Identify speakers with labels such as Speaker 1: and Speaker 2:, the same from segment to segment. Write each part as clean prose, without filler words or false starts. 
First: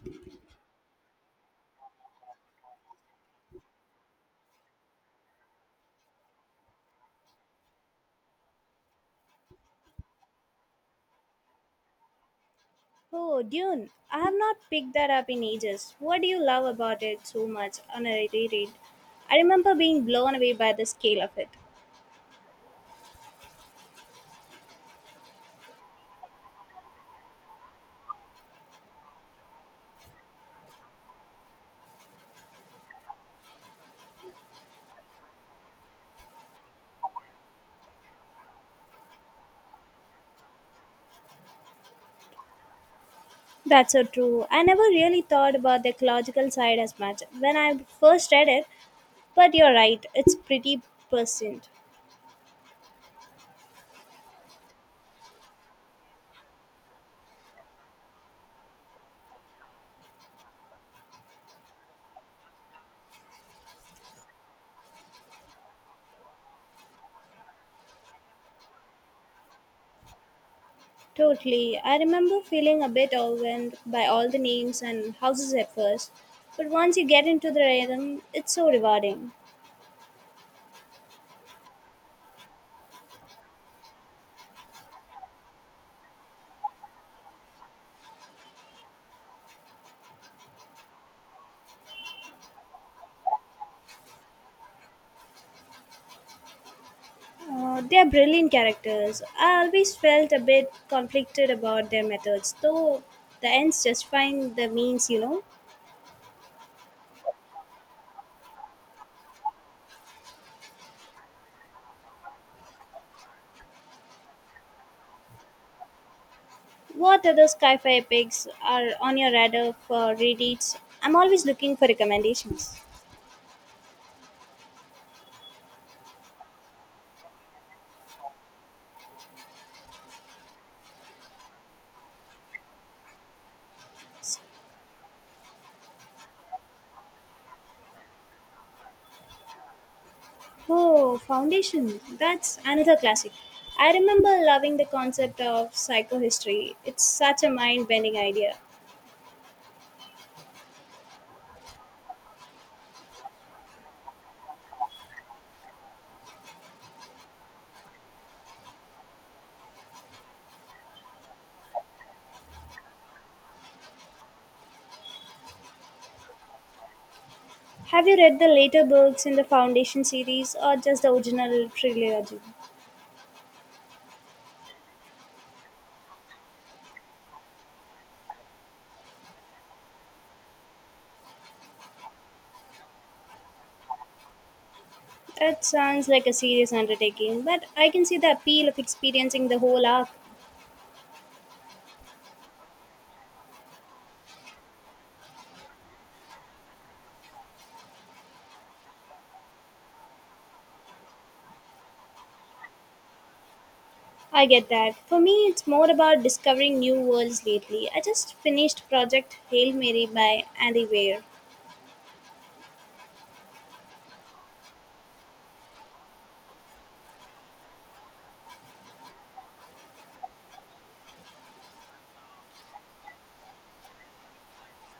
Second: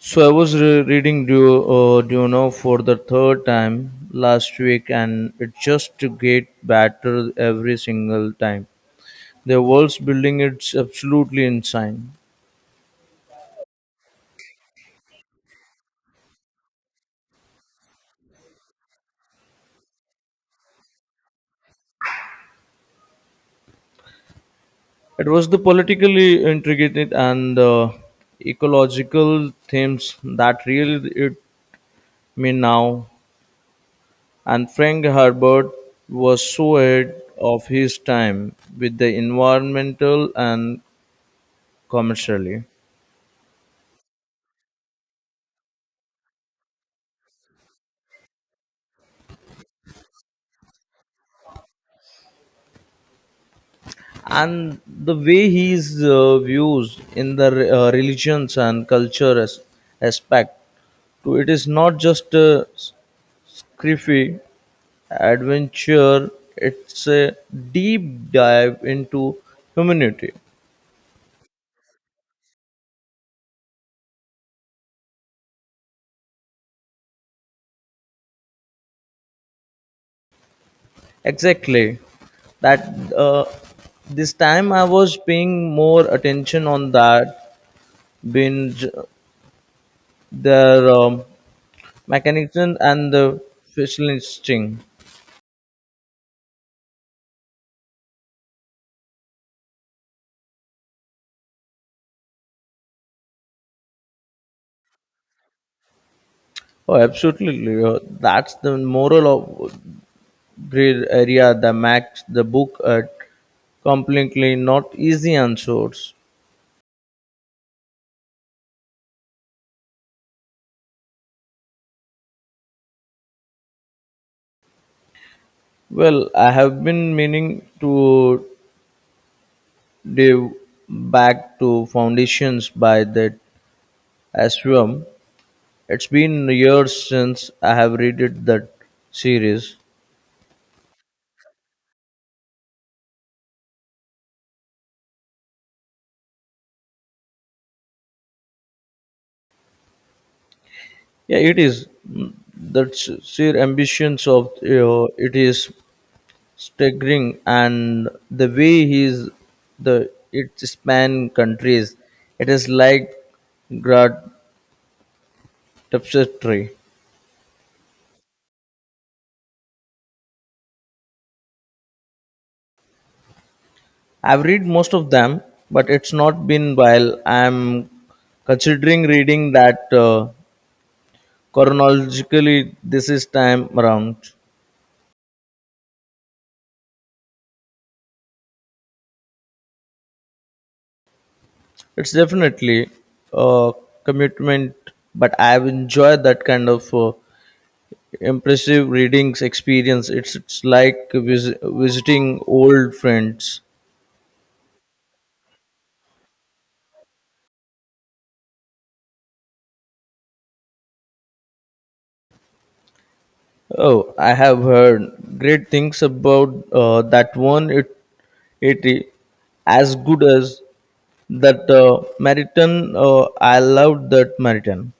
Speaker 1: So I was reading Duno for the third time last week, and it just get better every single time. The world's building it's absolutely insane.
Speaker 2: Oh, Dune. I have not picked that up in ages. What do you love about it so much on a reread? I remember being blown away by the scale of it.
Speaker 1: It was the politically intricate and the ecological themes that really it me now. And Frank Herbert was so ahead of his time with the environmental and commercially.
Speaker 2: That's so true. I never really thought about the ecological side as much when I first read it, but you're right, it's pretty percent.
Speaker 1: And the way he is views in the religions and culture as, aspect to it is not just a sci adventure, it's a deep dive into humanity.
Speaker 2: Totally. I remember feeling a bit overwhelmed by all the names and houses at first, but once you get into the rhythm, it's so rewarding.
Speaker 1: Exactly that, uh, this time I was paying more attention on that being their mechanism and the facial instinct.
Speaker 2: They are brilliant characters. I always felt a bit conflicted about their methods, though the ends justifying the means, you know.
Speaker 1: Oh, absolutely. That's the moral of gray area that makes the book completely not easy on source.
Speaker 2: What other sci fi epics are on your radar for rereads? I'm always looking for recommendations.
Speaker 1: Well, I have been meaning to dive back to Foundations by that Ashram. It's been years since I have read it, that series.
Speaker 2: Oh, Foundation. That's another classic. I remember loving the concept of psychohistory. It's such a mind bending idea.
Speaker 1: Yeah, it is. Mm, that's sheer ambitions of it is staggering and the way he's the it span countries it is like tapestry.
Speaker 2: Have you read the later books in the Foundation series or just the original trilogy?
Speaker 1: I've read most of them but it's not been while I'm considering reading that chronologically this is time around.
Speaker 2: It sounds like a serious undertaking, but I can see the appeal of experiencing the whole arc.
Speaker 1: It's definitely a commitment, but I've enjoyed that kind of impressive readings experience. It's like visiting old friends.
Speaker 2: I get that. For me, it's more about discovering new worlds lately. I just finished Project Hail Mary by Andy Weir.
Speaker 1: Oh, I have heard great things about that one. It is as good as that Meriton. I loved that Meriton.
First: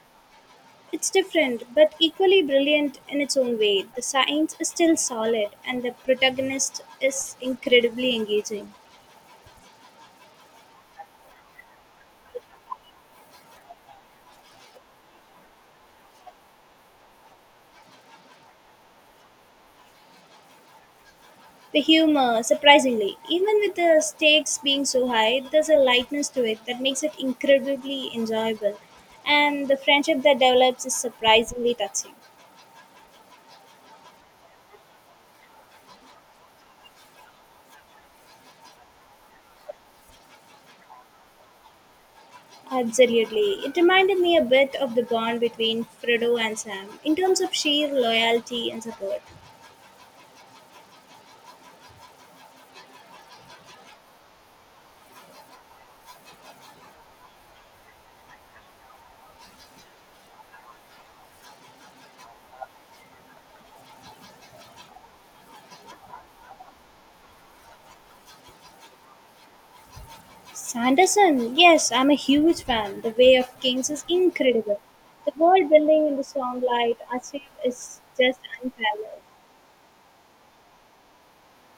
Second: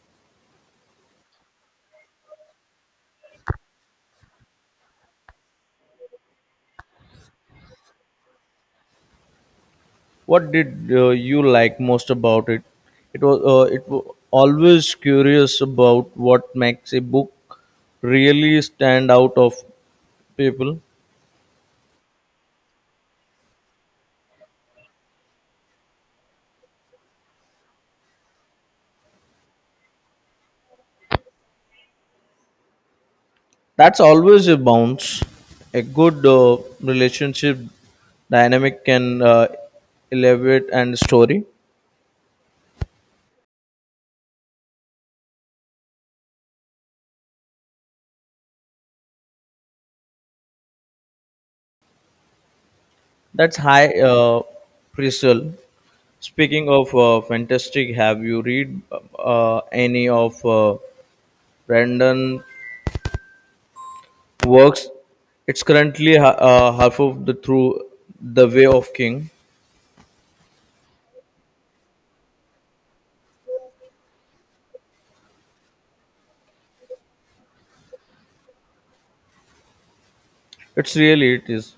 Speaker 2: It's different, but equally brilliant in its own way. The science is still solid, and the protagonist is incredibly engaging.
Speaker 1: What did you like most about it? It was always curious about what makes a book really stand out of people.
Speaker 2: The humor, surprisingly, even with the stakes being so high, there's a lightness to it that makes it incredibly enjoyable. And the friendship that develops is surprisingly touching.
Speaker 1: That's always a bounce. A good relationship dynamic can elevate and story.
Speaker 2: Absolutely. It reminded me a bit of the bond between Frodo and Sam in terms of sheer loyalty and support.
Speaker 1: That's high, Priscil. Speaking of fantastic, have you read any of Brandon works? It's currently half of the through the Way of King.
Speaker 2: Sanderson, yes, I'm a huge fan. The Way of Kings is incredible. The world building in the Stormlight Archive is just unparalleled.
Speaker 1: It's really it is.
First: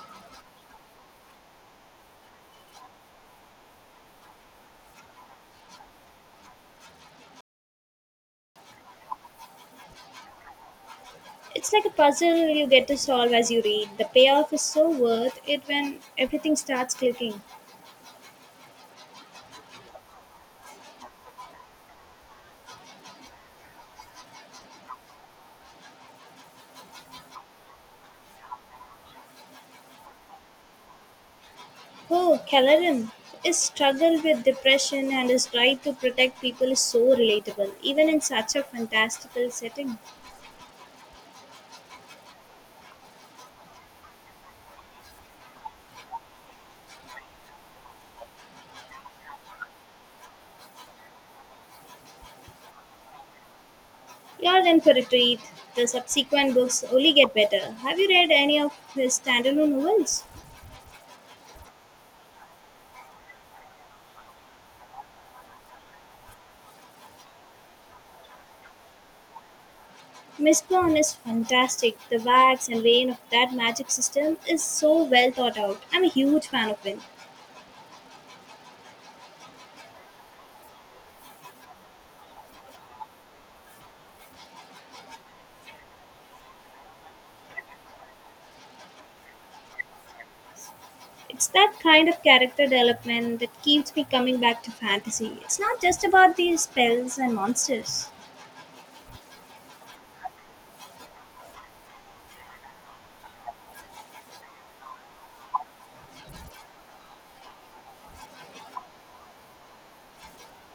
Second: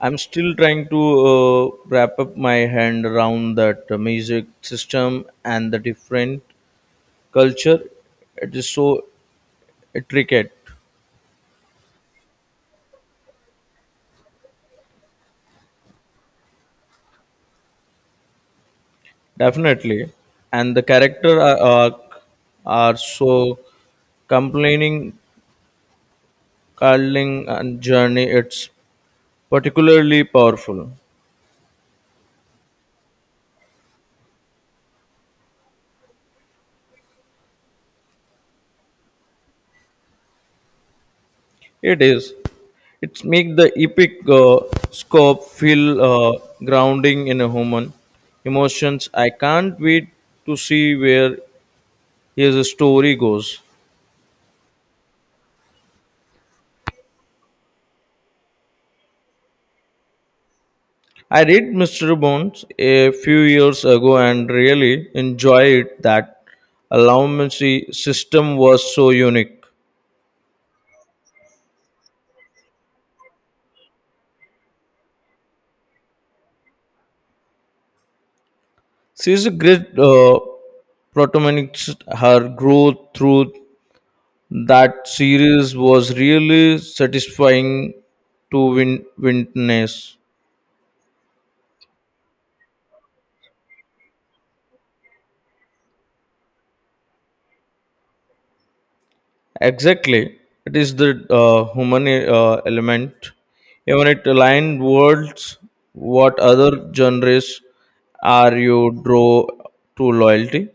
Speaker 1: I'm still trying to wrap up my hand around that music system and the different culture. It is so intricate.
Speaker 2: It's like a puzzle you get to solve as you read. The payoff is so worth it when everything starts clicking.
Speaker 1: Definitely, and the character are arc are so complaining, curling, and journey. It's particularly powerful.
Speaker 2: Oh, Caloran. His struggle with depression and his drive to protect people is so relatable, even in such a fantastical setting.
Speaker 1: It is. It's make the epic scope feel grounding in a human emotions. I can't wait to see where his story goes.
Speaker 2: You're in for a treat. The subsequent books only get better. Have you read any of his standalone novels?
Speaker 1: I read Mr. Bones a few years ago and really enjoyed that allowancy system was so unique.
Speaker 2: Mistborn is fantastic. The wax and vein of that magic system is so well thought out. I'm a huge fan of it.
Speaker 1: She is a great protagonist. Her growth through that series was really satisfying to witness.
Speaker 2: It's that kind of character development that keeps me coming back to fantasy. It's not just about these spells and monsters.
Speaker 1: Exactly. It is the human element. Even it aligned worlds, what other genres are you draw to loyalty?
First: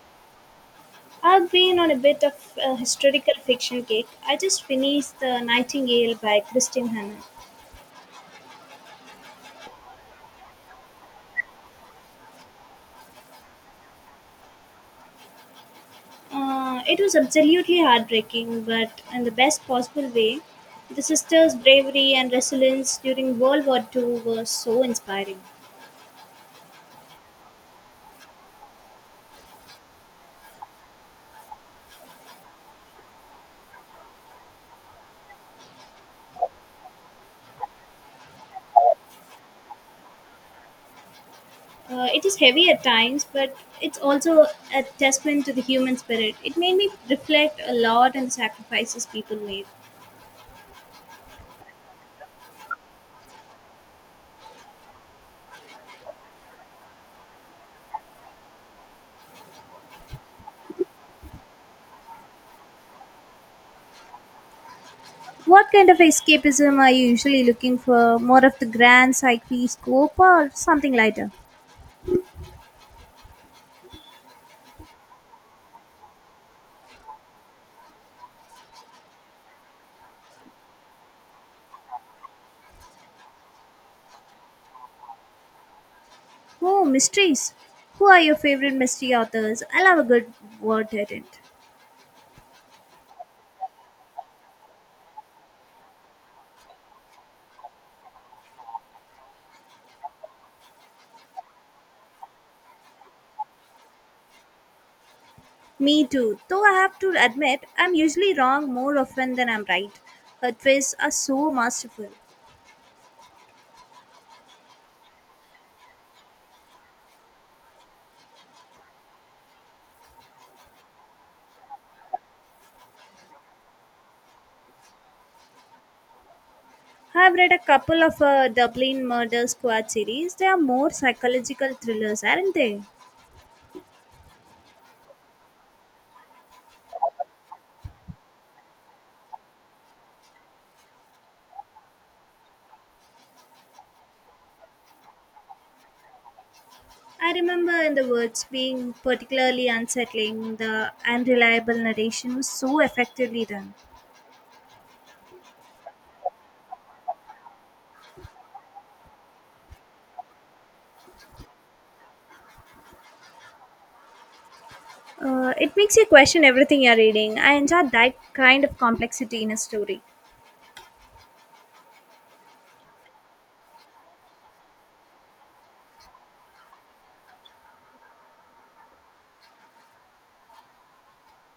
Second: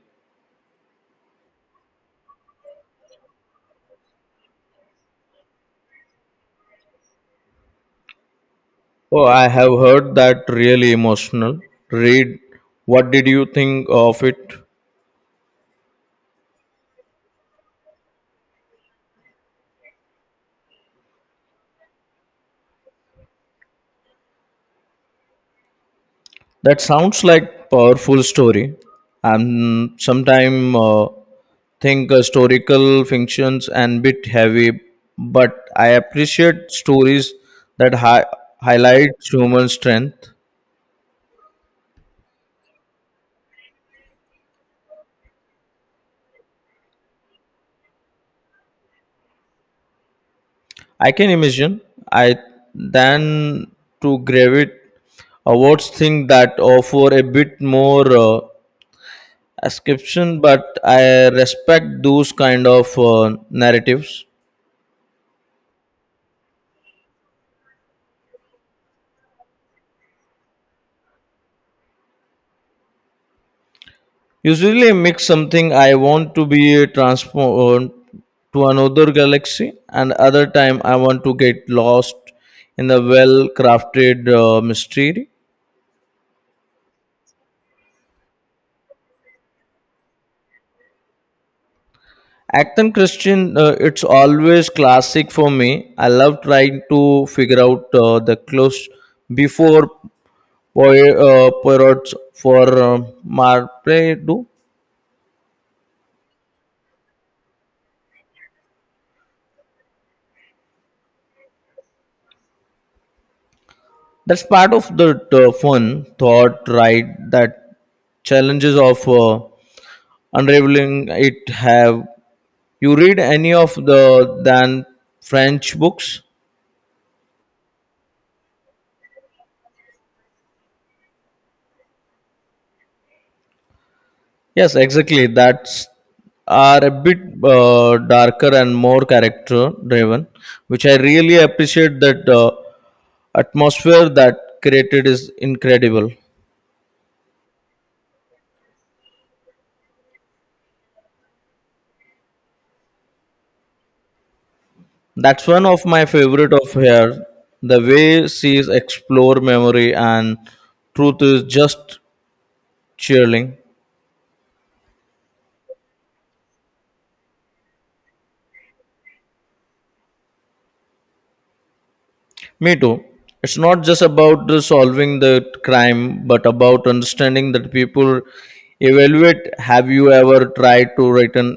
Speaker 2: I've been on a bit of a historical fiction kick. I just finished The Nightingale by Christine Hanna.
Speaker 1: Oh, I have heard that really emotional. Read, what did you think of it?
Speaker 2: It was absolutely heartbreaking, but in the best possible way. The sisters' bravery and resilience during World War II were so inspiring.
Speaker 1: That sounds like powerful story. And sometime think historical functions and bit heavy, but I appreciate stories that highlight human strength.
Speaker 2: It is heavy at times, but it's also a testament to the human spirit. It made me reflect a lot on the sacrifices people made.
Speaker 1: I can imagine. I than to gravitate awards thing that offer a bit more ascription, but I respect those kind of narratives.
Speaker 2: What kind of escapism are you usually looking for? More of the grand sci-fi scope or something lighter?
Speaker 1: Usually, I mix something I want to be transformed to another galaxy, and other time I want to get lost in the well-crafted mystery.
Speaker 2: Oh, mysteries. Who are your favorite mystery authors? I love a good word tangent.
Speaker 1: Acton Christian, it's always classic for me. I love trying to figure out the clues before Poirot Poirot's for Marpredo.
Speaker 2: Me too. Though I have to admit, I'm usually wrong more often than I'm right. Her twists are so masterful.
Speaker 1: That's part of the fun thought, right? That challenges of unraveling it. Have you read any of the than french books?
Speaker 2: I've read a couple of Dublin Murder Squad series. They are more psychological thrillers, aren't they?
Speaker 1: Yes, exactly, that's are a bit darker and more character driven, which I really appreciate that atmosphere that created is incredible.
Speaker 2: I remember in the words being particularly unsettling. The unreliable narration was so effectively done.
Speaker 1: That's one of my favorite of her. The way she explore memory and truth is just chilling.
Speaker 2: It makes you question everything you're reading. I enjoy that kind of complexity in a story.
Speaker 1: Me too. It's not just about the solving the crime, but about understanding that people evaluate. Have you ever tried to written